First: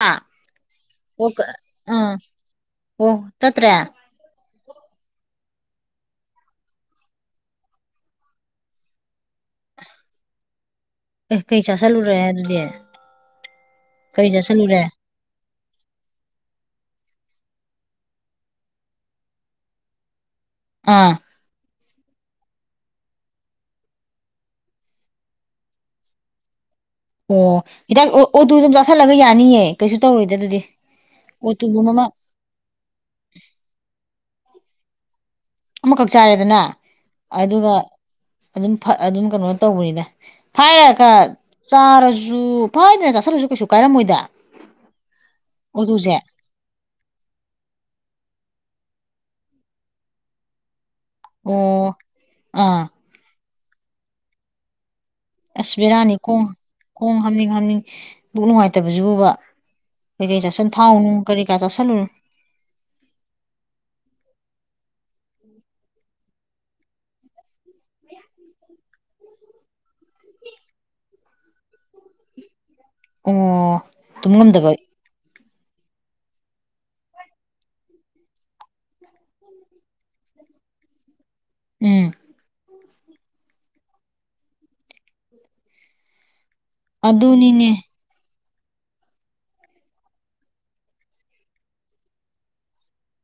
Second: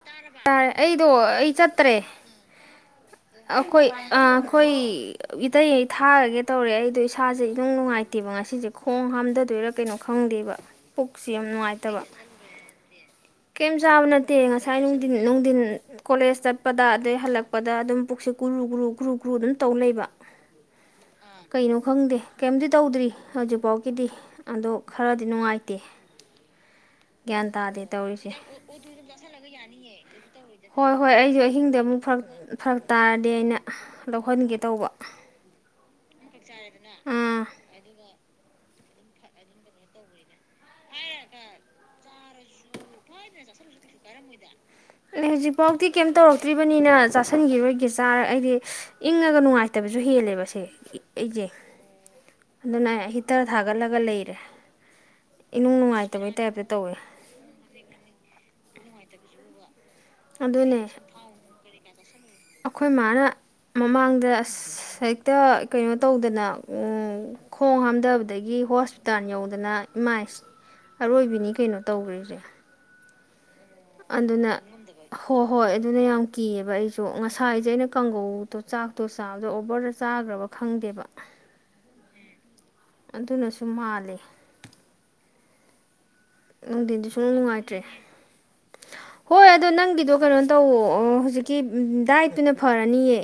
ꯍꯥ ꯌꯥꯔꯦ ꯑꯩꯗꯣ ꯑꯣ ꯀ ꯑꯩ ꯆꯠꯇ꯭ꯔꯦ ꯑꯥ ꯑꯣ ꯆꯠꯇ꯭ꯔꯦ ꯑꯦ ꯑꯩꯈꯣꯏ ꯍꯈꯣꯏ ꯏꯇꯩ ꯑꯩ ꯊꯥꯔꯒꯦ ꯇꯧꯔꯦ ꯑꯩꯗꯣ ꯏꯁꯥꯁꯦ ꯏꯅꯨꯡ ꯅꯨꯡꯉꯥꯏꯇꯦꯕ ꯉꯁꯤꯁꯦ ꯈꯣꯡ ꯍꯥꯝꯗ ꯑꯗꯨꯣꯏꯔꯥ ꯀꯩꯅꯣ ꯈꯪꯗꯦꯕ ꯄꯨꯛꯁꯤ ꯌꯥꯝ ꯀꯩ ꯅꯨꯡꯉꯥꯏꯇꯕ ꯆꯥꯥꯁꯜꯂꯨꯔꯦ ꯑꯗꯨꯗꯤ ꯀꯩꯝ ꯆꯥꯕ ꯀꯩ ꯅꯠꯇꯦ ꯉꯁꯥꯏ ꯆꯥꯥꯁꯜꯂꯨꯔꯦ ꯉꯥꯏ ꯅꯨꯡꯊꯤꯟ ꯅꯨꯡꯊꯤꯟ ꯀꯣꯂꯦꯖ ꯆꯠꯄꯗ ꯑꯗꯩ ꯍꯜꯂꯛꯄꯗ ꯑꯗꯨꯝ ꯄꯨꯛꯁꯤ ꯨꯔꯨ ꯒ꯭ꯔꯨ ꯒ꯭ꯔꯨ ꯒ꯭ꯔꯨ ꯑꯗꯨꯝ ꯇꯧ ꯂꯩꯕ ꯑꯥ ꯀꯩꯅꯣ ꯈꯪꯗꯦ ꯀꯩꯝꯇ ꯇꯧꯗ꯭ꯔꯤ ꯍꯧꯖꯤꯛꯐꯥꯎꯒꯤꯗꯤ ꯑꯗꯣ ꯈꯔꯗꯤ ꯅꯨꯡꯉꯥꯏꯇꯦ ꯒ꯭ꯌꯥꯟ ꯑꯣ ꯇꯥꯗꯦ ꯍꯤꯗꯥꯛ ꯑꯣ ꯇꯧꯔꯤꯁꯦ ꯑꯣꯇꯨ ꯑꯗꯨꯝ ꯆꯥꯥꯁꯜꯂꯒ ꯌꯥꯅꯤꯌꯦ ꯀꯩꯁꯨ ꯇꯧꯔꯣꯏꯗ ꯑꯗꯨꯗꯤ ꯍꯣꯏ ꯍꯣꯏ ꯑꯩꯁꯨ ꯑꯍꯤꯡꯗ ꯑꯣꯇꯨꯒꯨꯝꯕ ꯑꯃꯨꯛ ꯑꯃ ꯐꯔꯛ ꯇꯥꯔꯗꯤ ꯑꯩꯅ ꯂꯧꯍꯟꯒꯦ ꯇꯧꯕ ꯑꯃꯈꯛ ꯆꯥꯏꯔꯦꯗꯅ ꯑꯥ ꯑꯗꯨꯒ ꯑꯗꯨꯝ ꯑꯗꯨꯝ ꯀꯩꯅꯣ ꯇꯧꯕꯅꯤꯅ ꯐꯥꯏꯔꯒ ꯆꯥꯔꯁꯨ ꯐꯥꯏꯗꯅ ꯆꯥꯊꯂꯁꯨ ꯀꯩꯁꯨ ꯀꯥꯏꯔꯝꯃꯣꯏꯗ ꯑ ꯍꯧꯖꯤꯛꯐꯥꯎꯗꯤ ꯀꯩꯝ ꯑꯣꯇꯨꯁꯦ ꯇꯧꯔꯛꯇ꯭ꯔꯤꯕꯅꯤꯅ ꯆꯥꯥꯁꯟꯈꯤꯔꯣꯏꯒꯤ ꯆꯥꯔ ꯑꯩꯗꯤ ꯏꯪꯉꯒ ꯅꯨꯡꯉꯥꯏꯇꯕꯁꯨ ꯍꯦꯜꯂꯦꯕꯁꯦ ꯑꯩꯁꯦ ꯑꯣ ꯑꯥ ꯑꯗꯨꯅ ꯍꯇ ꯊꯥꯒꯠꯂꯒ ꯂꯩꯔꯦ ꯑꯁ ꯏꯅꯨꯡ ꯕꯦꯔꯥꯅꯤ ꯅꯨꯡꯉꯥꯏꯇꯕꯩ ꯀꯣ ꯇꯥꯏꯞꯇ ꯇꯧꯋꯦ ꯈꯣꯡꯍꯝꯅꯤꯠ ꯍꯝꯅꯤꯡ ꯕꯨꯛꯅꯨꯡꯉꯏ ꯐꯠꯇꯕꯕꯁꯤꯕꯨꯕ ꯑꯗꯨꯅꯦ ꯑꯩꯈꯣꯏ ꯃꯥꯅ ꯃꯃꯥꯡꯗ ꯑꯁ ꯍꯦꯛꯇ ꯀꯩꯅꯣ ꯇꯧꯗꯅ ꯈꯣꯡ ꯍꯥꯝꯊꯕꯗꯒꯤ ꯍꯣ ꯨꯇꯥꯟ ꯌꯧꯗꯅ ꯏꯃꯥꯏ ꯑꯔꯣꯏꯕꯤꯅꯤ ꯀꯩꯅꯣ ꯇꯧꯈ꯭ꯔꯤꯁꯦ ꯑꯣ ꯇꯨꯝ ꯑꯗꯨꯅ ꯉꯝꯗꯕ ꯍꯣ ꯍꯣꯏ ꯑꯗꯨꯅ ꯌꯥꯝ ꯀꯤꯌꯦꯕ ꯑꯩꯁꯨ ꯉꯁꯥꯏꯁꯦ ꯑꯩꯅ ꯀꯥꯡꯒꯧꯗꯣ ꯆꯥꯛꯇꯣ ꯆꯥꯕꯗꯣ ꯑꯣꯕꯔꯗ ꯆꯥꯈ꯭ꯔꯕ ꯈꯪꯗꯦꯕ ꯎꯝ ꯑꯗꯨꯅꯁꯨ ꯃꯥꯂꯦ ꯅꯨꯡꯊꯤꯟꯗꯤ ꯁꯨꯡ ꯑꯗꯨꯅꯤꯅꯦ ꯅꯨꯡꯉꯥꯏꯇ꯭ꯔꯦ ꯍꯣꯏ ꯑꯗꯣ ꯅꯪꯒꯤꯗꯣ ꯀꯩꯅꯣ ꯇꯧ ꯍꯧꯖꯤꯛꯀꯤ ꯗꯥꯏꯠꯇꯨꯅ ꯐꯔꯅꯤꯌꯦ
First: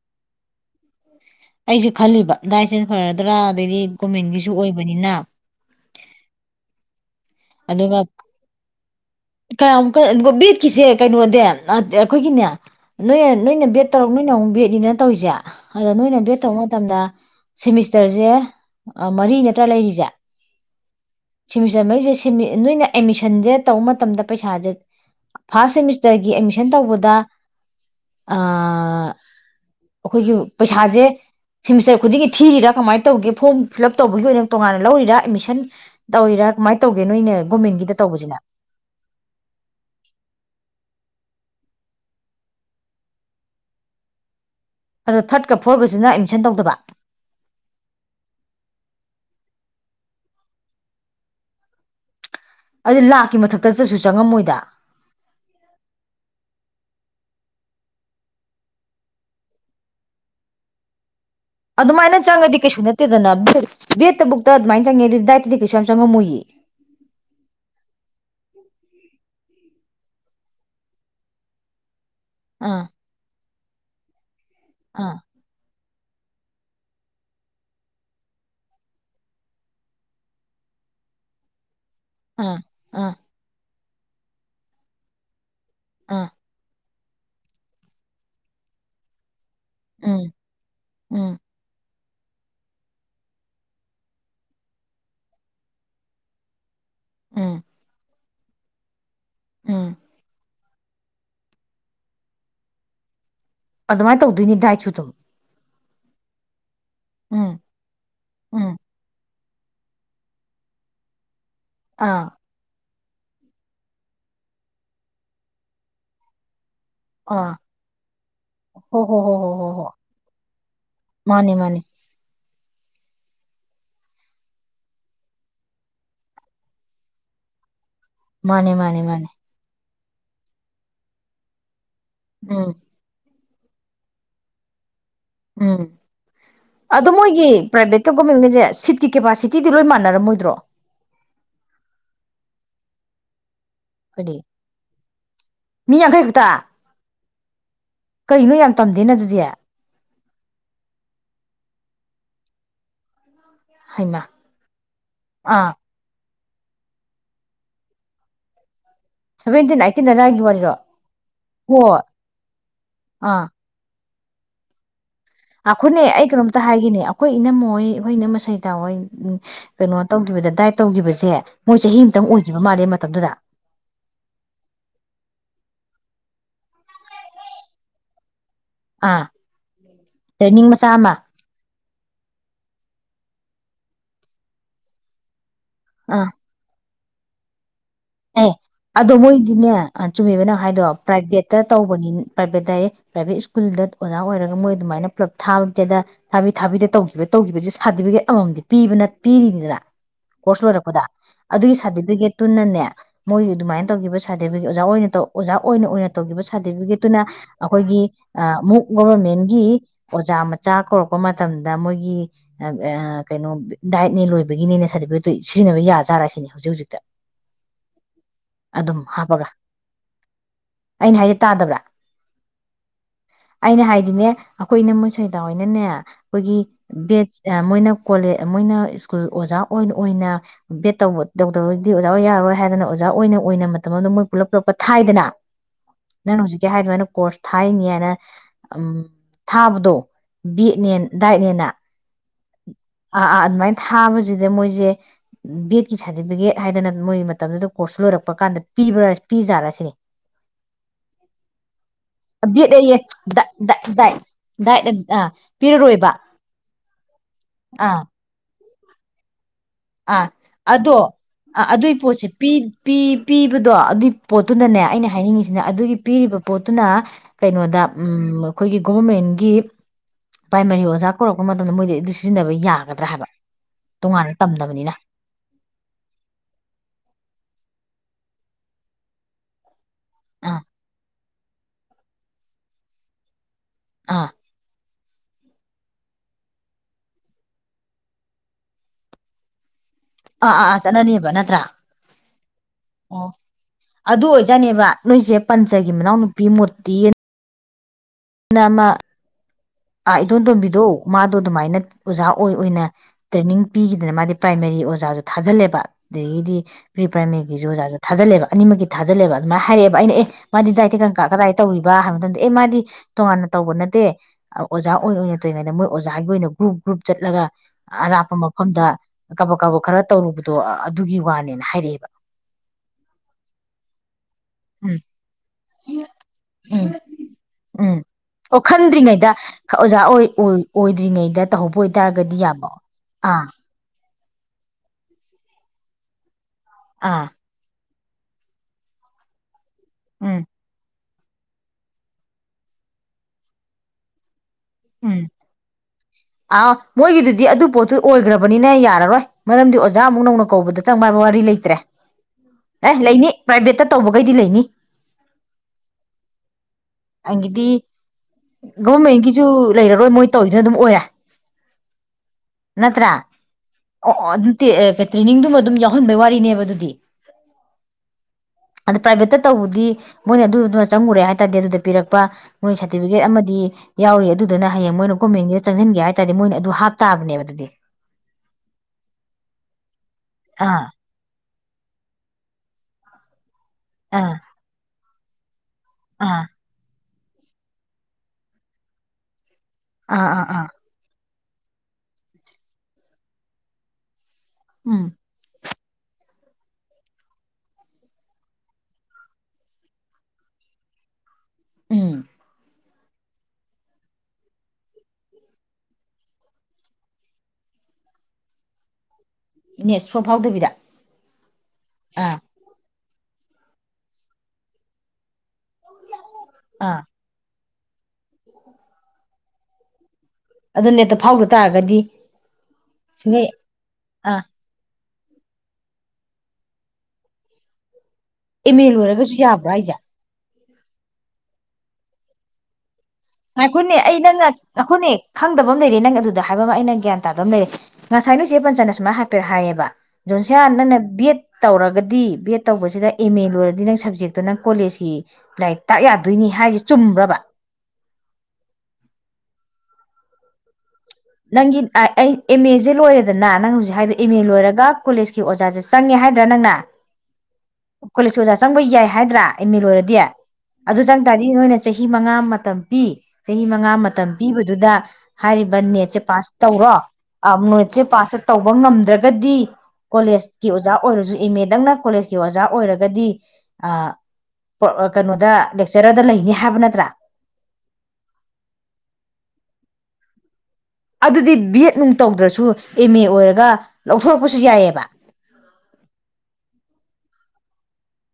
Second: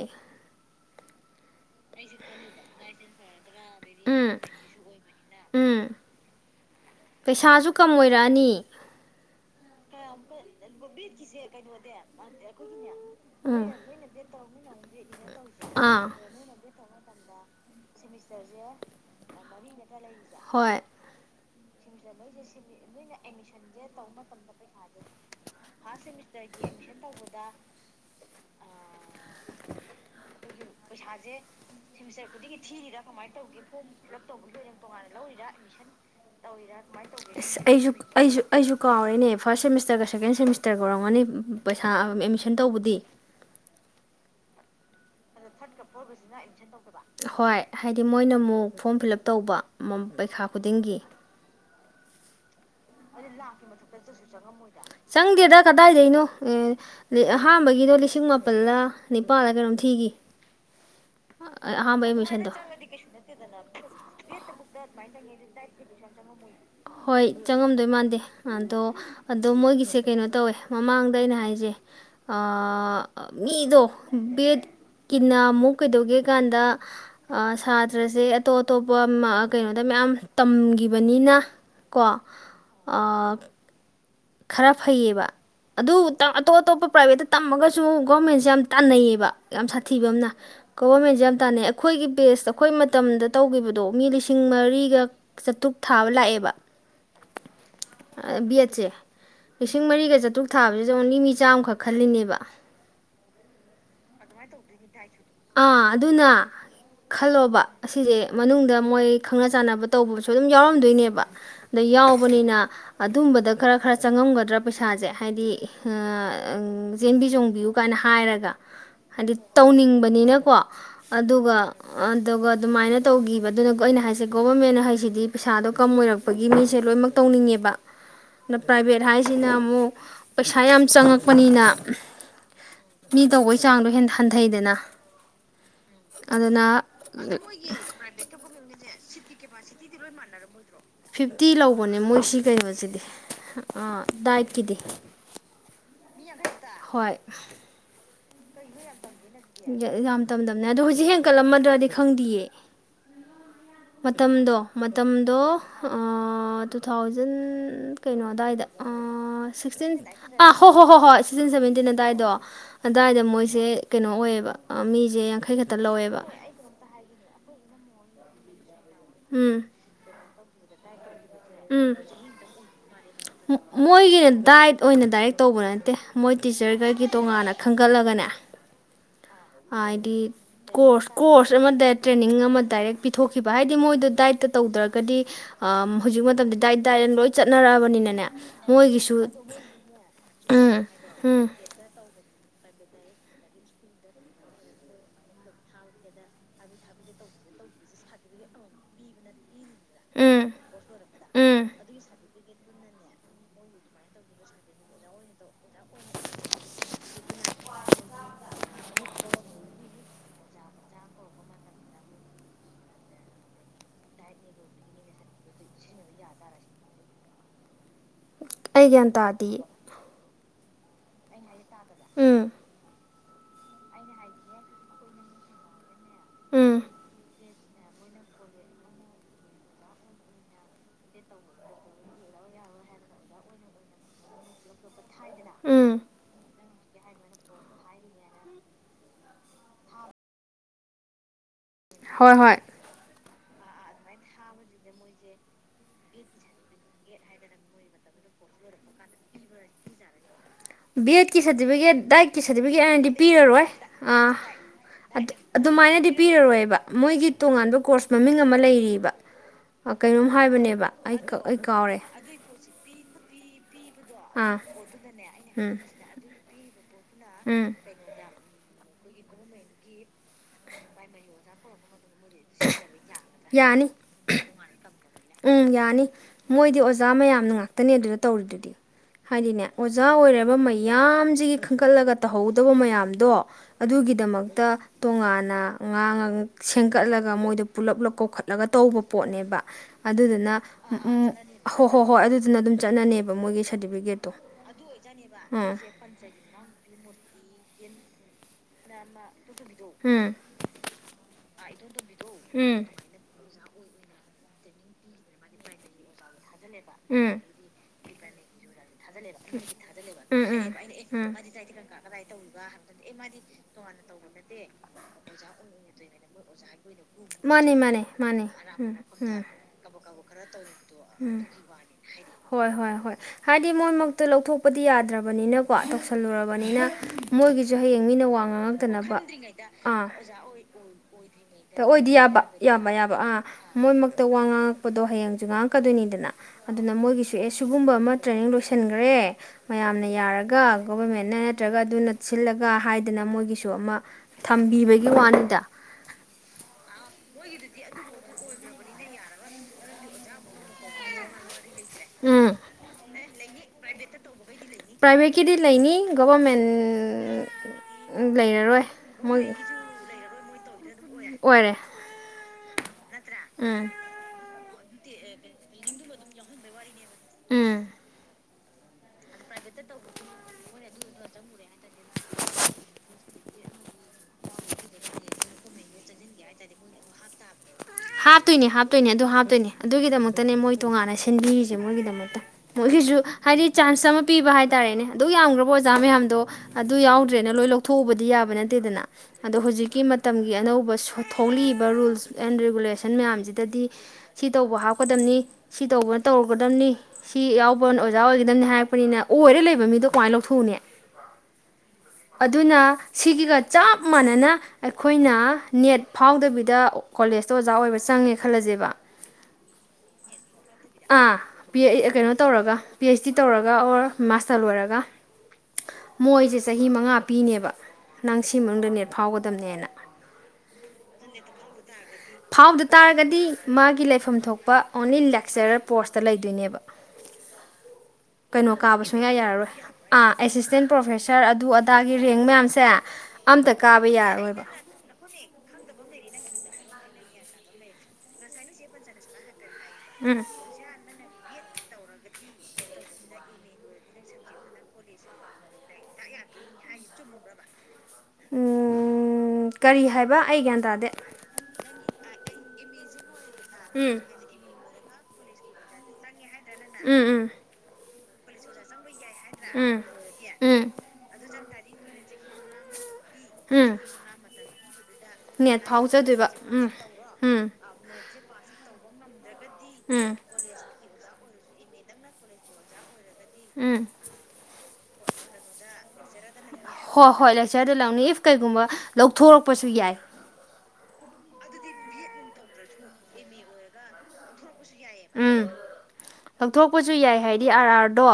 ꯑꯩꯁꯨ ꯈꯜꯂꯤꯕ ꯗꯥꯏꯠꯁ ꯐꯔꯗ꯭ꯔ ꯑꯗꯩꯗꯤ ꯎꯝ ꯒꯣꯔꯃꯦꯟꯒꯤꯁꯨ ꯑꯣꯏꯕꯅꯤꯅ ꯎꯝ ꯄꯩꯁꯥꯁꯨ ꯀꯝ ꯑꯗꯨꯒ ꯑꯣꯏꯔꯛꯑꯅꯤ ꯕꯤꯠꯀꯤꯁꯦ ꯀꯩꯅꯣꯅꯦ ꯑꯩꯈꯣꯏꯒꯤꯅꯦ ꯅꯣꯏ ꯅꯣꯏꯅ ꯎꯝ ꯕꯦꯠ ꯇꯧꯔꯛ ꯅꯣꯏꯅ ꯑꯃꯨꯛ ꯕꯦꯠꯅꯤꯅ ꯇꯧꯔꯤꯁꯦ ꯑꯗ ꯑꯥ ꯅꯣꯏꯅ ꯕꯦꯠ ꯇꯧꯕ ꯃꯇꯝꯗ ꯁꯦꯃꯤꯁꯇꯔꯁꯦ ꯃꯔꯤ ꯅꯠꯇ꯭ꯔꯥ ꯂꯩꯔꯤꯁꯦ ꯍꯣꯏ ꯁꯦꯃꯤꯁꯇꯔ ꯃꯔꯤꯁꯦ ꯅꯣꯏ ꯑꯦꯗꯃꯤꯁꯟꯁꯦ ꯇꯧꯕ ꯃꯇꯝꯗ ꯄꯩꯁꯥꯁꯦ ꯐꯔ ꯁꯇꯔꯒꯤ ꯑꯦꯗꯃꯤꯁꯟ ꯇꯧꯕꯗ ꯑꯩꯈꯣꯏꯒꯤ ꯄꯩꯁꯥꯁꯦ ꯁꯤꯃꯤꯁꯇꯔ ꯈꯨꯗꯤꯡꯒꯤ ꯊꯤꯔꯤꯔꯥ ꯀꯃꯥꯏꯅ ꯇꯧꯒꯦ ꯐꯣꯔꯝ ꯐꯤꯜ ꯑꯞ ꯇꯧꯕꯒꯤ ꯑꯣꯏꯅ ꯇꯣꯉꯥꯟꯅ ꯂꯧꯔꯤꯔ ꯑꯦꯗꯃꯤꯁꯟ ꯇꯧꯔꯤꯔꯥ ꯀꯃꯥꯏ ꯇ ꯑꯁ ꯑꯩꯁꯨ ꯑꯩꯁꯨ ꯑꯩꯁꯨ ꯀꯥꯎꯔꯦꯅꯦ ꯐꯥꯔꯁ ꯁꯦꯃꯤꯁꯇꯔꯒ ꯁꯦꯀꯦꯟ ꯁꯦꯃꯤꯁꯇꯔ ꯧꯔꯝꯒꯅꯤ ꯄꯩꯁꯥ ꯑꯦꯠꯃꯤꯁꯟ ꯇꯧꯕꯗꯤ ꯑꯗꯨ ꯍꯣꯏ ꯍꯥꯏꯗꯤ ꯃꯣꯏꯅ ꯑꯃꯨꯛ ꯐꯣꯔꯝ ꯐꯤꯜ ꯎꯞ ꯇꯧꯕ ꯄꯩꯈꯥ ꯈꯨꯗꯤꯡꯒꯤ ꯑꯗꯨ ꯃꯣꯏꯗ ꯆꯪꯗꯦꯗ ꯀꯗꯥꯏꯗꯩꯅꯣ ꯎ ꯑꯍꯥꯥꯟꯕꯒꯤꯗꯣ ꯂꯤꯁꯤꯡ ꯃꯥꯄꯜꯂ ꯅꯤꯄꯥꯜꯂ ꯀꯩꯅꯣꯝ ꯊꯤꯈꯤ ꯑ- ꯑꯍꯥꯟꯕ ꯑꯗꯨꯃꯥꯏꯅ ꯑꯦꯠꯃꯤꯁꯟꯗꯣ ꯆꯪꯉꯗꯤ ꯀꯩꯁꯨ ꯅꯠꯇꯦꯗꯅ ꯚꯦ ꯚꯦꯠꯇꯕꯨꯛꯇ ꯑꯗꯨꯃꯥꯏꯅ ꯆꯪꯉꯦ ꯑꯗꯨ ꯗꯥꯏꯠꯇꯗꯤ ꯀꯩꯁꯨ ꯌꯥꯝ ꯆꯪꯉꯝꯃꯣꯏꯌꯦ ꯆꯪꯉꯝꯗꯩ ꯃꯥꯟꯗꯦ ꯑꯗꯣ ꯑꯗꯣ ꯃꯣꯏꯒꯤꯁꯦ ꯀꯩꯅꯣ ꯇꯧꯋꯦ ꯃꯃꯥꯡꯗ ꯑꯩꯅ ꯍꯥꯏꯁꯦ ꯑꯥ ꯃꯤꯗꯣ ꯑꯥ ꯕꯦꯠꯀꯤꯅ ꯑꯃꯨꯛ ꯀꯩꯗꯧꯒꯦ ꯀꯥꯟꯗ ꯁꯥꯇ꯭ꯔꯁꯦ ꯑꯇꯣꯞ ꯑꯇꯣꯞꯄ ꯀꯩꯅꯣꯗ ꯃꯌꯥꯝ ꯇꯝꯈꯤꯕꯅꯤꯅ ꯀꯣ ꯑ ꯑꯥ ꯑꯥ ꯈꯔ ꯐꯩꯌꯦꯕ ꯑꯗꯨ ꯇꯥ ꯑꯥ ꯑꯇꯣꯞ ꯑꯇꯣꯞꯄ ꯄ꯭ꯔꯥꯏꯚꯦꯠꯇ ꯇꯝꯃꯒꯁꯨ ꯒꯣꯃꯦꯟꯁꯦ ꯌꯥꯝ ꯇꯥꯟꯅꯩꯕ ꯌꯥꯝ ꯁꯥꯊꯤꯕ ꯎꯝ ꯑꯝꯅ ꯒꯣꯕꯔꯃꯦꯟꯖꯦ ꯌꯥꯝ ꯎꯝ ꯇꯥꯟꯅꯩ ꯑꯈꯣꯏꯒꯤ ꯕꯦꯁ ꯑꯩꯈꯣꯏ ꯃꯇꯝꯗ ꯇꯧꯒꯤꯕꯗꯣ ꯃꯤ ꯂꯤꯁꯤꯡ ꯃꯔꯤꯒ ꯆꯥꯇꯨꯛ ꯊꯥꯕ ꯂꯥꯛꯑꯦꯕ ꯑꯝ ꯑ ꯕꯤ ꯑꯦꯗ ꯁꯦ ꯂꯤꯁꯤꯡ ꯃꯔꯤꯒ ꯆꯇꯨꯛ ꯊꯥꯕꯖꯤꯗ ꯑꯣꯟꯂꯤ ꯃꯤ ꯆꯥꯝꯈꯛ ꯈꯜꯂꯤꯅꯦꯕ ꯑꯗꯨꯃꯥꯏ ꯇꯧꯗꯣꯏꯅꯤ ꯗꯥꯏꯠꯁꯨ ꯗꯨꯝ ꯑꯥ ꯑꯗꯨꯅ ꯎꯝ ꯈꯜꯂꯣꯕ ꯑꯁꯤꯖꯦ ꯎꯝ ꯃꯅꯨꯡꯗ ꯃꯣꯏ ꯈꯪꯅ ꯆꯥꯟꯅꯕ ꯇꯧꯕꯁꯨ ꯑꯗꯨꯝ ꯌꯥꯎꯔꯝꯗꯣꯏꯅꯦꯕ ꯗ ꯑꯥ ꯌꯥꯎꯕꯅꯤꯅ ꯑꯗꯨꯝꯕꯗ ꯈꯔ ꯈꯔ ꯆꯪꯉꯝꯒꯗ꯭ꯔꯥ ꯄꯩꯁꯥꯖꯦ ꯍꯥꯏꯗꯤ ꯍꯥ ꯑꯪ ꯆꯦꯟꯕꯤ ꯑꯥ ꯆꯣꯡꯕꯤꯌꯨ ꯀꯥꯏꯅ ꯍꯥꯏꯔꯒ ꯍꯣ ꯍꯣ ꯍꯣ ꯍꯥꯏꯗꯤ ꯍꯣ ꯍꯣ ꯍꯣ ꯇꯧꯅꯤꯡꯕꯠ ꯅꯦꯀꯣ ꯃꯥꯅꯦ ꯑꯗꯨꯒ ꯃꯥꯅꯦ ꯑꯗꯒ ꯀ ꯗꯨꯃꯥꯏꯅ ꯇꯧꯒꯤꯕ ꯗꯨꯅꯀꯣ ꯑꯩꯅ ꯍꯥꯏꯁꯦ ꯒꯣꯕꯔꯃꯦꯟ ꯍꯥꯏꯁꯤꯗꯤ ꯄꯤꯁꯥꯗꯣ ꯀꯝ ꯑꯣꯏꯔꯛꯄꯒꯤ ꯃꯤꯁꯦ ꯂꯣꯏꯃꯛ ꯇꯧꯅꯤꯡꯉꯦꯕ ꯃꯥꯅꯦ ꯃꯥꯅꯦ ꯄ꯭ꯔꯥꯏꯚꯦꯠ ꯃꯥꯅꯦ ꯍꯥꯏꯁꯤꯅ ꯑꯃꯨꯛ ꯄꯩꯁꯥ ꯌꯥꯝ ꯆꯪꯉꯛꯄꯅꯤꯅ ꯎꯝ ꯃꯤ ꯇꯧꯕꯩ ꯆꯥꯡꯗꯣ ꯍꯦꯟ ꯍꯟꯊꯩꯗꯅ ꯎꯝ ꯑꯗꯨꯅ ꯑꯗꯣ ꯃꯣꯏꯒꯤ ꯄ꯭ꯔꯥꯏꯚꯦꯠꯀ ꯒꯣꯃꯦꯟꯒꯖꯦ ꯁꯤꯠ ꯇꯤ ꯀꯦꯄꯥꯁꯤꯇꯤꯗꯤ ꯂꯣꯏ ꯃꯥꯟꯅꯔꯃꯣꯏꯗ꯭ꯔꯣ ꯐꯤꯐꯇꯤ ꯂꯧꯕꯅꯦ ꯃꯣꯏ ꯁꯤ ꯀꯩꯅꯣꯖꯤꯗꯤ ꯑ ꯀꯔꯤ ꯗꯥꯏꯠꯀꯤꯗꯤ ꯃꯤ ꯌꯥꯡꯈꯩ ꯍꯣꯏ ꯀꯩꯒꯤꯅꯣ ꯌꯥꯝ ꯇꯝꯗꯦꯅ ꯗꯨꯗ ꯌꯥꯝ ꯇꯝꯗꯝꯅꯦ ꯑꯗꯣ ꯍꯨꯖꯤꯛ ꯍꯦꯟꯀꯠꯂꯝꯃꯗ꯭ꯔꯗꯤ ꯈꯪꯗꯤꯌꯦ ꯍꯩꯃ ꯃꯇꯝꯗꯣ ꯃꯇꯝꯗꯣ ꯑꯥ ꯑꯥ ꯇꯨ ꯊꯥꯎꯖꯟ ꯀꯩꯅꯣ ꯑꯗꯋꯥꯏꯗ ꯑꯥ ꯁꯚꯦꯟꯇꯤꯟ ꯁꯤꯛꯁꯇꯤꯟ ꯑꯥꯏꯠꯇꯤꯟ ꯑꯗꯥꯏꯒꯤ ꯑꯥ ꯍꯣ ꯋꯥꯔꯤꯔꯣ ꯍꯣ ꯍꯣ ꯍꯣꯏ ꯁꯤꯛꯁꯇꯤꯟ ꯁꯚꯦꯟꯇꯤꯟ ꯍꯣꯏ ꯑꯗꯥꯏꯗꯣ ꯑꯗꯥꯏꯗ ꯃꯣꯏꯁꯦ ꯀꯦꯅꯣ ꯑꯣꯏꯑꯕ ꯃꯤꯖ ꯑꯥꯈꯣꯅꯦ ꯑꯩ ꯀꯅꯣꯝꯇ ꯍꯥꯏꯒꯦꯅꯦ ꯑꯈꯣꯏ ꯏꯅꯝꯃꯍꯣꯏ ꯑꯈꯣꯏ ꯏꯅꯝꯃ ꯁꯩꯠ ꯇ ꯍꯣꯏ ꯎꯝ ꯀꯩꯅꯣ ꯇꯧꯒꯤꯕꯗꯠ ꯀꯗꯥꯏ ꯇꯧꯈꯤꯕꯁꯦ ꯃꯣꯏ ꯎꯝ ꯆꯍꯤ ꯑꯃꯇꯪ ꯑꯣꯏꯈꯤꯕ ꯃꯥꯜꯂꯦ ꯃꯇꯝꯗꯨꯗ ꯃꯣꯏꯒꯤꯅ ꯗꯥꯏꯠ ꯑꯣꯏꯅ ꯗꯥꯏꯔꯦꯛ ꯇꯧꯕ꯭ꯔꯥ ꯅꯠꯇꯦ ꯃꯣꯏ ꯇꯤꯆꯔꯈꯒꯤ ꯇꯣꯉꯥꯟꯅ ꯈꯟꯒꯠꯂꯒꯅꯦ ꯑꯥ ꯑ ꯍꯥꯏꯗꯤ ꯇ꯭ꯔꯦꯅꯤꯡ ꯃꯆꯥ ꯀꯣꯔꯁ ꯑꯃ ꯀꯣꯔꯁ ꯃ ꯇ꯭ꯔꯦꯅꯤꯡ ꯑꯃ ꯗꯥꯏꯔꯦꯛ ꯄꯤꯊꯣꯛꯈꯤꯕ ꯍꯥꯏꯗꯤ ꯃꯣꯏꯗꯣ ꯗꯥꯏꯠꯇ ꯇꯧꯗ꯭ꯔꯒꯗꯤ ꯍꯧꯖꯤꯛ ꯑꯥ ꯃꯇꯝꯗ ꯗꯥꯏꯠ ꯗꯥꯏꯔꯦꯟ ꯂꯣꯏ ꯆꯠꯅꯔꯛꯑꯕꯅꯤꯅ ꯑꯦ ꯑꯗꯣ ꯃꯣꯏꯗꯤꯅꯦ ꯆꯨꯝꯃꯤꯕꯅ ꯍꯥꯏꯗꯣ ꯎꯝ ꯎꯝ ꯄ꯭ꯔꯥꯏꯚꯦꯠꯇ ꯇꯧꯕꯅꯤ ꯄ꯭ꯔꯥꯏꯚꯦꯠ ꯍꯥꯏꯥꯏꯌꯦ ꯄ꯭ꯔꯥꯏꯚꯦꯠ ꯁ꯭ꯀꯨꯜꯗ ꯑꯣꯖꯥ ꯑꯣꯏꯔꯒ ꯃꯣꯏ ꯑꯗꯨꯃꯥꯏꯅ ꯄꯨꯂꯞ ꯊꯥꯕꯗꯦꯗ ꯊꯥꯕꯤ ꯊꯥꯕꯤꯗ ꯇꯧꯈꯤꯕ ꯇꯧꯈꯤꯕꯁꯤ ꯁꯥꯔꯇꯤꯐꯤꯀꯦꯠ ꯑꯃꯃꯝꯗꯤ ꯄꯤꯕꯅ ꯄꯤꯔꯤꯅꯤꯗꯅ ꯎꯝ ꯀꯣꯔꯁ ꯂꯣꯏꯔꯛꯄꯗ ꯎꯝ ꯑꯗꯨꯒꯤ ꯁꯥꯔꯇꯤꯐꯤꯀꯦꯠ ꯇꯨꯟꯅꯅꯦ ꯃꯣꯏꯒꯤ ꯑꯗꯨꯃꯥꯏꯅ ꯇꯧꯈꯤꯕ ꯁꯥꯔꯇꯤꯐꯤꯀꯦꯠ ꯑꯣꯖꯥ ꯑꯣꯏꯅꯧ ꯑꯣꯖꯥ ꯑꯣꯏꯅ ꯇꯧꯈꯤꯕ ꯁꯥꯔꯇꯤꯐꯤꯀꯦꯠꯇꯨꯅ ꯑꯩꯈꯣꯏꯒꯤ ꯑꯃꯨꯛ ꯒꯣꯚꯔꯃꯦꯟꯒꯤ ꯑꯣꯖꯥ ꯃꯆꯥ ꯀꯧꯔꯛꯄ ꯃꯇꯝꯗ ꯃꯣꯏꯒꯤ ꯀꯩꯅꯣ ꯗꯥꯏꯠꯅꯦ ꯂꯣꯏꯕꯒꯤꯅꯤꯅ ꯁꯥꯔꯇꯤꯐꯤꯀꯦꯠꯇꯨ ꯁꯤꯖꯤꯟꯅꯕ ꯌꯥꯖꯥꯔꯁꯤꯅꯦ ꯍꯧꯖꯤꯛ ꯍꯧꯖꯤꯛꯇ ꯑꯩ ꯑꯗꯨꯝ ꯒ꯭ꯌꯥꯟ ꯍꯥꯞꯄꯒ ꯇꯥꯗꯤ ꯑꯩꯅ ꯍꯥꯏꯁꯦ ꯇꯥꯗꯕ꯭ꯔꯥ ꯑꯩꯅ ꯍꯥꯏꯗꯤꯅꯦ ꯑꯩꯈꯣꯏ ꯏꯅꯃꯣꯏ ꯁꯣꯏꯗꯥ ꯍꯅꯅꯦ ꯑꯩꯈꯣꯏꯒꯤ ꯎꯝ ꯕꯦꯠ ꯃꯣꯏꯅ ꯀꯣꯂꯦꯖ ꯃꯣꯏꯅ ꯁ꯭ꯀꯨꯜ ꯑꯣꯖꯥ ꯑꯣꯏꯅ ꯦꯠ ꯇꯧꯕ ꯇꯧꯗꯕꯒꯤꯗꯤ ꯑꯣꯖꯥ ꯑꯣꯏ ꯌꯥꯔꯔꯣꯏ ꯍꯥꯏꯗꯅ ꯑꯣꯖꯥ ꯑꯣꯏꯅ ꯃꯇꯝ ꯑꯃꯗ ꯃꯣꯏ ꯄꯨꯂꯞ ꯄꯨꯂꯞꯄ ꯊꯥꯏꯗꯅ ꯎꯝ ꯅꯪ ꯍꯧꯖꯤꯛꯀꯤ ꯍꯥꯏꯗꯨꯃꯥꯏꯅ ꯀꯣꯔꯁ ꯊꯥꯏꯅꯦ ꯍꯥꯏꯅ ꯊꯥꯕꯗꯣ ꯕꯤꯠꯅꯦ ꯗꯥꯏꯠꯅꯦꯅ ꯍꯣꯏ ꯍꯣꯏ ꯑꯥ ꯑꯥ ꯑꯗꯨꯃꯥꯏꯅ ꯊꯥꯕꯁꯤꯗ ꯃꯣꯏꯁꯦ ꯕꯦꯠꯀꯤ ꯁꯥꯔꯇꯤꯐꯤꯀꯦꯠ ꯍꯥꯏꯗꯅ ꯃꯣꯏꯒꯤ ꯃꯇꯝꯗꯨꯗ ꯀꯣꯔꯁ ꯂꯣꯏꯔꯛꯄ ꯀꯥꯟꯗ ꯄꯤꯕ ꯄꯤꯖꯥꯔꯁꯤꯅꯦ ꯕꯤ ꯑꯦꯠꯀꯤ ꯁꯥꯔꯇꯤꯐꯤꯀꯦꯠ ꯗꯥꯏꯠꯀꯤ ꯁꯥꯔꯇꯤꯐꯤꯀꯦꯠ ꯑꯌꯦ ꯑꯣꯏꯅꯗꯤ ꯗꯥꯏꯠ ꯄꯤꯔꯔꯣꯏ ꯗꯥꯏꯠ ꯗꯥꯏꯠ ꯑꯥ ꯑꯗꯨꯃꯥꯏꯅꯗꯤ ꯄꯤꯔꯔꯣꯏꯕ ꯄꯤꯔꯔꯣꯏꯕ ꯃꯣꯏꯒꯤ ꯇꯣꯉꯥꯟꯕ ꯑꯥ ꯀꯣꯔꯁ ꯃꯃꯤꯡ ꯑꯃ ꯂꯩꯔꯤ ꯏꯕ ꯑꯥ ꯑꯗꯣ ꯑ ꯑꯗꯨꯏ ꯀꯥꯎꯔꯦ ꯄꯣꯠꯁꯦ ꯄꯤꯄꯤ ꯄꯤꯕꯗ ꯑꯣ ꯑꯗꯨꯒꯤ ꯑꯥ ꯄꯣꯠꯇꯨꯅꯅꯦ ꯑꯩꯅ ꯍꯥꯏꯅꯤꯡꯉꯤꯁꯤꯅ ꯎꯝ ꯑꯗꯨꯒꯤ ꯄꯤꯔꯤꯕ ꯄꯣꯠꯇꯨꯅ ꯎꯝ ꯀꯩꯅꯣꯗ ꯑꯩꯈꯣꯏꯒꯤ ꯒꯣꯕꯔꯃꯦꯟꯒꯤ ꯄ꯭ꯔꯥꯏꯃꯥꯔꯤ ꯑꯣꯖꯥ ꯀꯧꯔꯛꯄ ꯃꯇꯝꯗ ꯃꯣꯏꯗꯤ ꯁꯤꯖꯤꯟꯅꯕ ꯌꯥꯒꯗ꯭ꯔꯥ ꯍꯥꯏꯕ ꯌꯥꯅꯤ ꯇꯣꯉꯥꯟꯅ ꯇꯝꯗꯕꯅꯤꯅ ꯎꯝ ꯌꯥꯅꯤ ꯃꯣꯏꯗꯤ ꯑꯣꯖꯥ ꯃꯌꯥꯝꯅ ꯉꯥꯛꯇꯅꯤ ꯑꯗꯨꯗ ꯇꯧꯔꯤꯗꯨꯗꯤ ꯍꯥꯏꯗꯤꯅꯦ ꯑꯣꯖꯥ ꯑꯣꯏꯔꯕ ꯑꯥ ꯃꯌꯥꯝ ꯁꯤꯒꯤ ꯈꯟꯒꯠꯂꯒ ꯇꯧꯍꯧꯗꯕ ꯃꯌꯥꯝꯗꯣ ꯑꯥ ꯑꯗꯨꯒꯤꯗꯃꯛꯇ ꯇꯣꯉꯥꯟꯅ ꯉꯥꯡ ꯁ ꯀꯠꯂꯒ ꯃꯣꯏꯗꯣ ꯄꯨꯜꯂꯞꯂꯞ ꯀꯧꯈꯠꯂꯒ ꯇꯧꯕ ꯄꯣꯠꯅꯦꯕ ꯑꯥ ꯑꯗꯨꯗꯨꯅ ꯑꯥ ꯑꯥ ꯆꯠꯅꯅꯦꯕ ꯅꯠꯇ꯭ꯔꯥ ꯍꯣꯏ ꯍꯣꯏ ꯍꯣꯏ ꯑꯗꯨꯗꯨꯅ ꯑꯗꯨꯝ ꯑꯣ ꯆꯠꯅꯅꯦꯕ ꯃꯣꯏꯒꯤ ꯑꯗꯨ ꯁꯥꯔꯇꯤꯐꯤꯀꯦꯠꯇꯣ ꯑꯣꯏꯖꯅꯦꯕ ꯅꯣꯏꯁꯦ ꯎꯝ ꯄꯟꯆꯒꯤ ꯃꯅꯥꯎꯅꯨꯄꯤ ꯃꯨꯔꯇꯤ ꯅꯃ ꯑꯥ ꯎꯝ ꯏꯇꯣꯟꯝꯇꯣꯝꯕꯤꯗꯣ ꯃꯥꯗꯣ ꯑꯗꯨꯃꯥꯏꯅ ꯑꯣꯖꯥ ꯎꯝ ꯑꯣꯏꯅ ꯇ꯭ꯔꯦꯅꯤꯡ ꯄꯤꯈꯤꯗꯅ ꯃꯥꯗꯤ ꯄ꯭ꯔꯥꯏꯃꯥꯔꯤ ꯑꯣꯖꯥꯁꯨ ꯊꯥꯖꯤꯜꯂꯦꯕ ꯑꯗꯒꯤꯗꯤ ꯄ ꯄ꯭ꯔ ꯎꯝ ꯃꯤꯒꯤꯖ ꯊꯥꯖꯜꯂꯦꯕ ꯑꯅꯤꯃꯛꯀꯤ ꯊꯥꯖꯤꯜꯂꯦꯕ ꯑꯗꯨꯥꯏꯅ ꯍꯥꯏꯔꯛꯑꯦꯕ ꯑꯩꯅ ꯑꯦ ꯎꯝ ꯃꯥꯗꯤ ꯎꯝ ꯗꯥꯏꯇꯤ ꯀꯀꯥ ꯎꯝ ꯀꯗꯥꯏ ꯇꯧꯔꯤꯕꯣ ꯍꯥꯏꯕ ꯃꯇꯝꯗ ꯑꯦ ꯃꯥꯗꯤ ꯇꯣꯉꯥꯟꯅ ꯇꯧꯕ ꯅꯠꯇꯦ ꯑꯣꯖꯥ ꯑꯣꯏꯅ ꯑꯣꯏꯅ ꯇꯣꯏꯔꯤꯉꯩꯗ ꯃꯣꯏ ꯑꯣꯖꯥꯒꯤ ꯑꯣꯏꯅ ꯒ꯭ꯔꯨꯞ ꯒ꯭ꯔꯨꯞ ꯆꯠꯂꯒ ꯃꯥꯅꯦ ꯃꯥꯅꯦ ꯑꯔꯥꯞꯄ ꯃꯥꯅꯦ ꯃꯐꯝꯗ ꯎꯝ ꯎꯝ ꯀꯕ ꯀꯕ ꯈꯔ ꯇꯧꯔꯨꯕꯗꯣ ꯑꯗꯨꯒꯤ ꯎꯝ ꯋꯥꯅꯦꯅ ꯍꯥꯏꯔꯛꯑꯦꯕ ꯍꯣꯏ ꯍꯣꯏ ꯍꯣꯏ ꯃꯣꯏꯃꯛꯇ ꯂꯧꯊꯣꯛꯄꯗꯤ ꯎꯝ ꯌꯥꯗ꯭ꯔꯕꯅꯤꯅ ꯀꯣ ꯇꯧꯁꯜꯂꯨꯔꯕꯅꯤꯅ ꯎꯝ ꯃꯣꯏꯒꯤꯁꯨ ꯎꯝ ꯍꯌꯦꯡ ꯃꯤꯅ ꯋꯥ ꯑꯣ ꯉꯥꯡꯉꯛꯇꯅꯕ ꯈꯟꯗ꯭ꯔꯤꯉꯩꯗ ꯑꯣꯖꯥ ꯑꯥ ꯑꯣꯏ ꯑꯣꯏꯗ꯭ꯔꯤꯉꯩꯗ ꯇꯧꯍꯧꯕ ꯑꯣꯏꯗꯤ ꯑꯣꯏꯇꯥꯔꯒꯗꯤ ꯌꯥꯕ ꯌꯥꯕ ꯌꯥꯕ ꯑꯥ ꯃꯣꯏꯃꯛ ꯋꯥ ꯉꯥꯡꯉꯛꯄꯗꯣ ꯍꯌꯦꯡꯁꯨ ꯉꯥꯡꯉꯛꯀꯗꯣꯏꯅꯤꯗꯅ ꯑꯗꯨꯅ ꯑꯥ ꯃꯣꯏꯒꯤꯁꯨ ꯑꯦ ꯁꯤꯒꯨꯝꯕ ꯑꯃ ꯇ꯭ꯔꯦꯅꯤꯡ ꯂꯣꯏꯁꯤꯟꯈ꯭ꯔꯦ ꯃꯌꯥꯝꯅ ꯎꯝ ꯌꯥꯔꯒ ꯒꯣꯕꯔꯃꯦꯟꯅ ꯅꯠꯇ꯭ꯔꯒ ꯑꯗꯨ ꯅ ꯁꯤꯜꯂꯒ ꯍꯥꯏꯗꯅ ꯃꯣꯏꯒꯤꯁꯨ ꯑꯃ ꯊꯝꯕꯤꯕꯒꯤ ꯎꯝ ꯋꯥꯅꯤꯗ ꯑ ꯃꯣꯏꯒꯤꯗꯨꯗꯤ ꯑꯗꯨ ꯄꯣꯠꯇꯨ ꯑꯣꯏꯈ꯭ꯔꯕ ꯅꯤꯅꯦ ꯌꯥꯔꯔꯣꯏ ꯃꯔꯝꯗꯤ ꯑꯣꯖꯥ ꯑꯃꯨꯛ ꯅꯧꯅ ꯀꯧꯕꯗ ꯆꯪꯕꯕ ꯋꯥꯔꯤ ꯂꯩꯇ꯭ꯔꯦ ꯎꯝ ꯑꯦ ꯂꯩꯅꯤ ꯄ꯭ꯔꯥꯏꯕꯦꯠꯇ ꯇꯧꯕꯈꯩꯗꯤ ꯂꯩꯅꯤ ꯄ꯭ꯔꯥꯏꯚꯦꯠꯀꯤꯗꯤ ꯂꯩꯅꯤ ꯒꯚꯔꯃꯦꯟ ꯑꯒꯤꯗꯤ ꯃꯣꯏ ꯒꯣꯔꯔꯃꯦꯟꯒꯤꯁꯨ ꯂꯩꯔꯔꯣꯏ ꯃꯣꯏ ꯇꯧꯤꯗꯅ ꯑꯗꯨꯝ ꯑꯣꯏꯔꯦ ꯑꯣꯏꯔꯦ ꯅꯠꯇ꯭ꯔ ꯎꯝ ꯑꯣ ꯑꯖꯤ ꯇ꯭ꯔꯦꯅꯤꯡꯗꯨꯃ ꯑꯗꯨꯝ ꯌꯥꯎꯍꯟꯕꯩ ꯋꯥꯔꯤꯅꯦꯕ ꯑꯗꯨꯗꯤ ꯎꯝ ꯑꯗ ꯄ꯭ꯔꯥꯏꯚꯦꯠꯇ ꯇꯧꯕꯗꯤ ꯃꯣꯏꯅ ꯑꯗꯨꯗꯨꯅ ꯆꯪꯉꯨꯔꯦ ꯍꯥꯏ ꯇꯔꯗꯤ ꯑꯗꯨꯗ ꯄꯤꯔꯛꯄ ꯃꯣꯏ ꯁꯥꯔꯇꯤꯐꯤꯀꯦꯠ ꯑꯃꯗꯤ ꯌꯥꯎꯔꯤ ꯑꯗꯨꯗꯨꯅ ꯍꯌꯦꯡ ꯃꯣꯏꯅ ꯒꯣꯔꯃꯦꯟꯒꯤꯗ ꯆꯪꯁꯤꯟꯒꯦ ꯍꯥꯏ ꯇꯥꯔꯗꯤ ꯃꯣꯏꯅ ꯑꯗꯨ ꯍꯥꯞꯇꯥꯥꯕꯅꯦꯕ ꯑꯗꯨꯗꯤ ꯍꯥꯞꯇꯣꯏꯅꯦ ꯍꯥꯞꯇꯣꯏꯅꯦ ꯑꯗꯨ ꯍꯥꯞꯇꯣꯏꯅꯦ ꯑꯗꯨꯒꯤꯗꯃꯛꯇꯅꯦ ꯃꯣꯏ ꯑꯥ ꯇꯣꯉꯥꯟꯅ ꯁꯤꯟꯕꯤ ꯦ ꯃꯣꯏꯒꯤꯗꯃꯛꯇ ꯃꯣꯏꯒꯤꯁꯨ ꯍꯥꯏꯗꯤ ꯆꯥꯟꯁ ꯑꯃ ꯑꯥ ꯄꯤꯕ ꯍꯥꯏꯇꯥꯔꯦꯅꯦ ꯑꯗꯨ ꯌꯥꯝꯈ꯭ꯔꯣ ꯑꯣꯖꯥ ꯃꯌꯥꯝꯗꯣ ꯑꯥ ꯑꯗꯨ ꯌꯥꯎ ꯠꯇ꯭ꯔꯦꯅ ꯂꯣꯏ ꯂꯧꯊꯣꯛꯎꯕꯗꯤ ꯌꯥꯕ ꯅꯠꯇꯦꯗꯅ ꯑꯗꯣ ꯍꯧꯖꯤꯛꯀꯤ ꯑꯥ ꯑꯥ ꯃꯇꯝꯒꯤ ꯑꯥ ꯑꯅꯧꯕ ꯊꯣꯛꯂꯛꯏꯕ ꯔꯨꯜꯁ ꯑꯦꯟ ꯔꯤ ꯔꯤꯒꯨꯂꯦꯁꯟ ꯃꯌꯥꯝꯁꯤꯗꯗꯤ ꯁꯤ ꯇꯧꯕ ꯎꯝ ꯍꯥꯞꯀꯗꯝꯕꯅꯤ ꯁꯤ ꯇꯧꯕꯅ ꯇꯧꯔꯨꯒꯗꯝꯕꯅꯤ ꯁꯤ ꯌꯥꯎꯕꯅ ꯑꯣꯖꯥ ꯑꯣꯏꯒꯗꯝꯕꯅꯤ ꯍꯥꯏꯔꯛꯄꯅꯤꯅ ꯑꯣꯏꯔꯦ ꯂꯩꯕ ꯃꯤꯗꯣ ꯀꯃꯥꯏꯅ ꯂꯧꯊꯣꯛꯎꯅꯦ ꯎꯝ ꯑꯗꯨꯅ ꯁꯤꯒꯤꯒ ꯆꯞ ꯃꯥꯟꯅꯅ ꯑꯩꯈꯣꯏꯅ ꯅꯦꯠ ꯐꯥꯎꯗꯕꯤꯗ ꯀꯣꯂꯦꯖ ꯑ ꯑꯣꯖꯥ ꯑꯣꯏꯕ ꯆꯪꯉꯦ ꯈꯜꯂꯁꯦꯕ ꯅꯦꯠ ꯁꯨꯡꯐꯥꯎ ꯐꯥꯎꯗꯕꯤꯗ ꯑꯥ ꯄꯤ ꯀꯩꯅꯣ ꯑꯥ ꯇꯧꯔꯒ ꯄꯤ ꯑꯩꯆ ꯗꯤ ꯇꯧꯔꯒ ꯑꯣꯔ ꯃꯥꯁꯇꯔ ꯂꯣꯏꯔꯒ ꯃꯣꯏꯁꯦ ꯆꯍꯤ ꯑꯥ ꯃꯉꯥ ꯄꯤꯅꯦꯕ ꯅꯪ ꯁꯤ ꯃꯅꯨꯡꯗ ꯅꯦꯠ ꯐꯥꯎꯒꯗꯕꯅꯦꯅ ꯑꯗꯨ ꯅꯦꯠꯇ ꯐꯥꯎꯗ ꯇꯥꯔꯒꯗꯤ ꯐꯥꯎꯗ ꯇꯥꯔꯒꯗꯤ ꯁꯨꯡꯂꯩ ꯃꯥꯒꯤ ꯂꯩꯐꯝ ꯑꯥ ꯊꯣꯛꯄ ꯑꯣꯡꯂꯤ ꯂꯦꯛꯆꯔꯔ ꯄꯣꯔꯁꯇ ꯂꯩꯗꯣꯏꯅꯦꯕ ꯀꯩꯅꯣ ꯑꯦꯝ ꯑꯦ ꯀꯥꯕ ꯁꯨꯡꯌꯥ ꯂꯣꯏꯔꯒꯁꯨ ꯌꯥꯕ꯭ꯔꯥ ꯌꯥꯔꯔꯣꯏ ꯍꯥꯏꯁꯦ ꯑꯥꯁ ꯑꯦꯁꯤꯁꯇꯦꯟ ꯄ꯭ꯔꯣꯐꯦꯁꯔ ꯑꯗꯨ ꯑꯗꯥꯒꯤ ꯔꯦꯡ ꯃꯌꯥꯝꯁꯦ ꯑꯝꯇ ꯅꯈꯣꯏꯅꯦ ꯀꯥꯕ ꯑꯩ ꯅꯪꯅ ꯌꯥꯔꯔꯣꯏꯕ ꯅꯈꯣꯏꯅꯦ ꯈꯪꯗꯕ ꯑꯃ ꯂꯩꯔꯦ ꯅꯪ ꯑꯗꯨꯗ ꯍꯥꯏꯕ ꯑꯩꯅ ꯒ꯭ꯌꯥꯟ ꯇꯥꯗꯕ ꯂꯩꯔꯦ ꯉꯁꯥꯏ ꯅꯣꯏꯁꯦ ꯄꯟꯆꯅ ꯁꯨꯃ ꯍꯥꯏꯄꯦꯔꯦ ꯍꯥꯏꯌꯦꯕ ꯣꯟꯁꯤꯦꯌꯥꯅꯅꯦꯕꯤ ꯇꯧꯔꯒꯗꯤ ꯕꯤ ꯑꯦꯗ ꯇꯧꯕꯁꯤꯗ ꯑꯦꯝ ꯑꯦ ꯂꯣꯏꯔꯗꯤ ꯅꯪ ꯁꯕꯖꯦꯛꯇꯣ ꯅꯪ ꯀꯣꯂꯦꯖꯀꯤ ꯂꯥꯏꯔꯤꯛ ꯇꯥꯛ ꯌꯥꯗꯣꯏꯅꯤ ꯍꯥꯏꯁꯦ ꯆꯨꯝꯕ꯭ꯔꯕ ꯀꯔꯤ ꯍꯥꯏꯕ ꯑꯩ ꯒ꯭ꯌꯥꯟ ꯇꯥꯗꯦ ꯅꯪ ꯑꯩ ꯑꯦꯃꯦ ꯑꯦꯖꯦ ꯂꯣꯏꯔꯦ ꯑꯗꯨꯗꯅ ꯅꯪ ꯎꯝ ꯎꯝ ꯎꯝ ꯍꯧꯖꯤꯛ ꯍꯥꯏꯗꯤ ꯏꯃꯦꯜ ꯂꯣꯏꯔꯒ ꯀꯣꯂꯦꯖꯀꯤ ꯑꯣꯖꯥꯁꯦ ꯆꯪꯉꯦ ꯍꯥꯏ ꯎꯝ ꯎꯝ ꯀꯂꯤꯁꯁꯨꯖꯥ ꯁꯪꯕꯨ ꯌꯥꯏ ꯍꯥꯏꯗ꯭ꯔꯥ ꯏ ꯃꯤ ꯂꯣꯏꯔꯗꯤ ꯎꯝ ꯑꯗꯨ ꯆꯪ ꯇꯥꯔꯗꯤ ꯅꯣꯏ ꯆꯍꯤ ꯃꯉꯥ ꯃꯇꯝ ꯄꯤ ꯆꯍꯤ ꯃꯉꯥ ꯎꯝ ꯃꯇꯝ ꯄꯤꯕꯗꯨꯗ ꯍꯥꯏꯔꯤꯕ ꯅꯦꯠ ꯄꯥꯁ ꯐꯥꯎꯖꯗꯣꯏꯕ ꯎꯝ ꯎꯝ ꯇꯧꯔꯣꯠꯁꯦ ꯄꯥꯁ ꯇꯧꯕ ꯉꯝꯗ ꯗ꯭ꯔꯒꯗꯤ ꯎꯝ ꯀꯣꯂꯦꯖꯀꯤ ꯑꯣꯖꯥ ꯑꯣꯏꯔꯁꯨ ꯑꯦ ꯃꯦ ꯗꯪꯅ ꯀꯣꯂꯦꯖꯀꯤ ꯑꯣꯖꯥ ꯑꯣꯏꯔꯒꯗꯤ ꯎꯝ ꯑ ꯀꯩꯅꯣꯗ ꯆꯔꯗ ꯂꯩꯅꯦ ꯍꯣꯏ ꯍꯣꯏ ꯂꯦꯛꯆꯔꯗ ꯂꯧꯅꯤ ꯏꯐ ꯀꯩꯒꯨꯝꯕ ꯂꯧꯊꯣꯔꯛꯄꯁꯨ ꯌꯥꯏ ꯑꯗꯨꯗꯤ ꯕꯤ ꯑꯦꯠ ꯅꯨꯡ ꯇꯧꯗ꯭ꯔꯁꯨ ꯑꯦꯝ ꯑꯦ ꯑꯣꯏꯔꯒ ꯂꯧꯊꯣꯔꯛꯄꯁꯨ ꯌꯥꯏꯑꯦꯕ ꯎꯝ ꯂꯧꯊꯣꯛꯄꯁꯨ ꯌꯥꯏ ꯍꯥꯏꯗꯤ ꯑꯥꯔ ꯑꯥꯔꯗꯣ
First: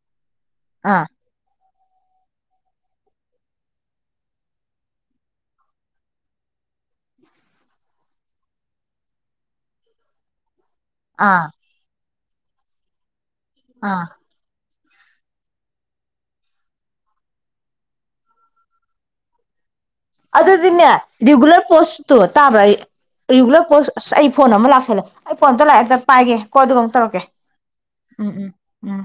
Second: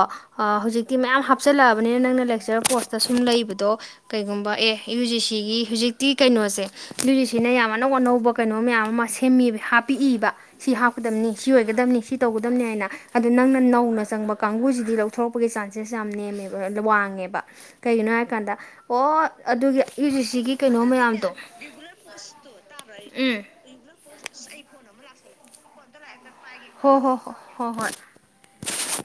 ꯍꯧꯖꯤꯛꯇꯤ ꯑꯥ ꯃꯌꯥꯝ ꯍꯥꯞꯆꯤꯜꯂꯛꯑ ꯕꯅꯤꯅ ꯅꯪꯅ ꯂꯦꯛꯆꯔ ꯄꯣꯁꯇ ꯁꯨꯝ ꯂꯩꯕꯗꯣ ꯀꯩꯒꯨꯝꯕ ꯑꯦ ꯌꯨ ꯖꯤ ꯁꯤꯒꯤ ꯍꯧꯖꯤꯛꯇꯤ ꯀꯩꯅꯣꯁꯦ ꯌꯨ ꯖꯤ ꯁꯤꯅ ꯌꯥꯝ ꯑꯅꯧ ꯑꯅꯧꯕ ꯀꯩꯅꯣ ꯃꯌꯥꯝ ꯑꯃ ꯁꯦꯝꯃꯤꯕ ꯍꯥꯞꯄꯤꯏꯕ ꯁꯤ ꯍꯥꯞꯀꯗꯝꯅꯤ ꯑꯥ ꯑꯣꯏꯒꯗꯕꯅꯤ ꯁꯤ ꯇꯧꯒꯗꯕꯅꯤ ꯍꯥꯏꯅ ꯑꯗꯨꯗ ꯅꯪꯅ ꯑꯥ ꯅꯧꯅ ꯆꯪꯕ ꯀꯥꯡꯕꯨꯁꯤ ꯗꯤ ꯂꯧꯊꯣꯔꯛꯄꯒꯤ ꯆꯥꯟꯁꯦꯁ ꯌꯥꯝ ꯅꯦꯝꯃꯦꯕ ꯋꯥꯡꯉꯦꯕ ꯀꯩꯒꯤꯅꯣ ꯍꯥꯏꯕ ꯀꯥꯟꯗ ꯑꯣ ꯑꯗꯨꯒꯤ ꯌꯨ ꯖꯤ ꯁꯤꯒꯤ ꯀꯩꯅꯣ ꯑꯗꯨꯗꯤꯅꯦ ꯃꯌꯥꯝꯗꯣ ꯔꯤꯒꯨꯂꯔ ꯄꯣꯁꯇꯣ ꯇꯥꯕ꯭ꯔꯥ ꯎꯝ ꯔꯤꯒꯨꯂꯔ ꯄꯣꯁ ꯑꯁ ꯑꯩ ꯐꯣꯟ ꯑꯃ ꯂꯥꯛꯁꯜꯂꯦ ꯑꯩ ꯐꯣꯟꯗꯣ ꯂꯥꯛꯑꯦ ꯄꯥꯏꯒꯦ ꯀꯣ ꯑꯗꯨꯒ ꯑꯃꯨꯛ ꯍꯣ ꯍꯣ ꯇꯧꯔꯛꯀꯦ ꯍꯣ ꯍꯣ ꯍꯣꯏ ꯎꯝ ꯎꯝ ꯎꯝ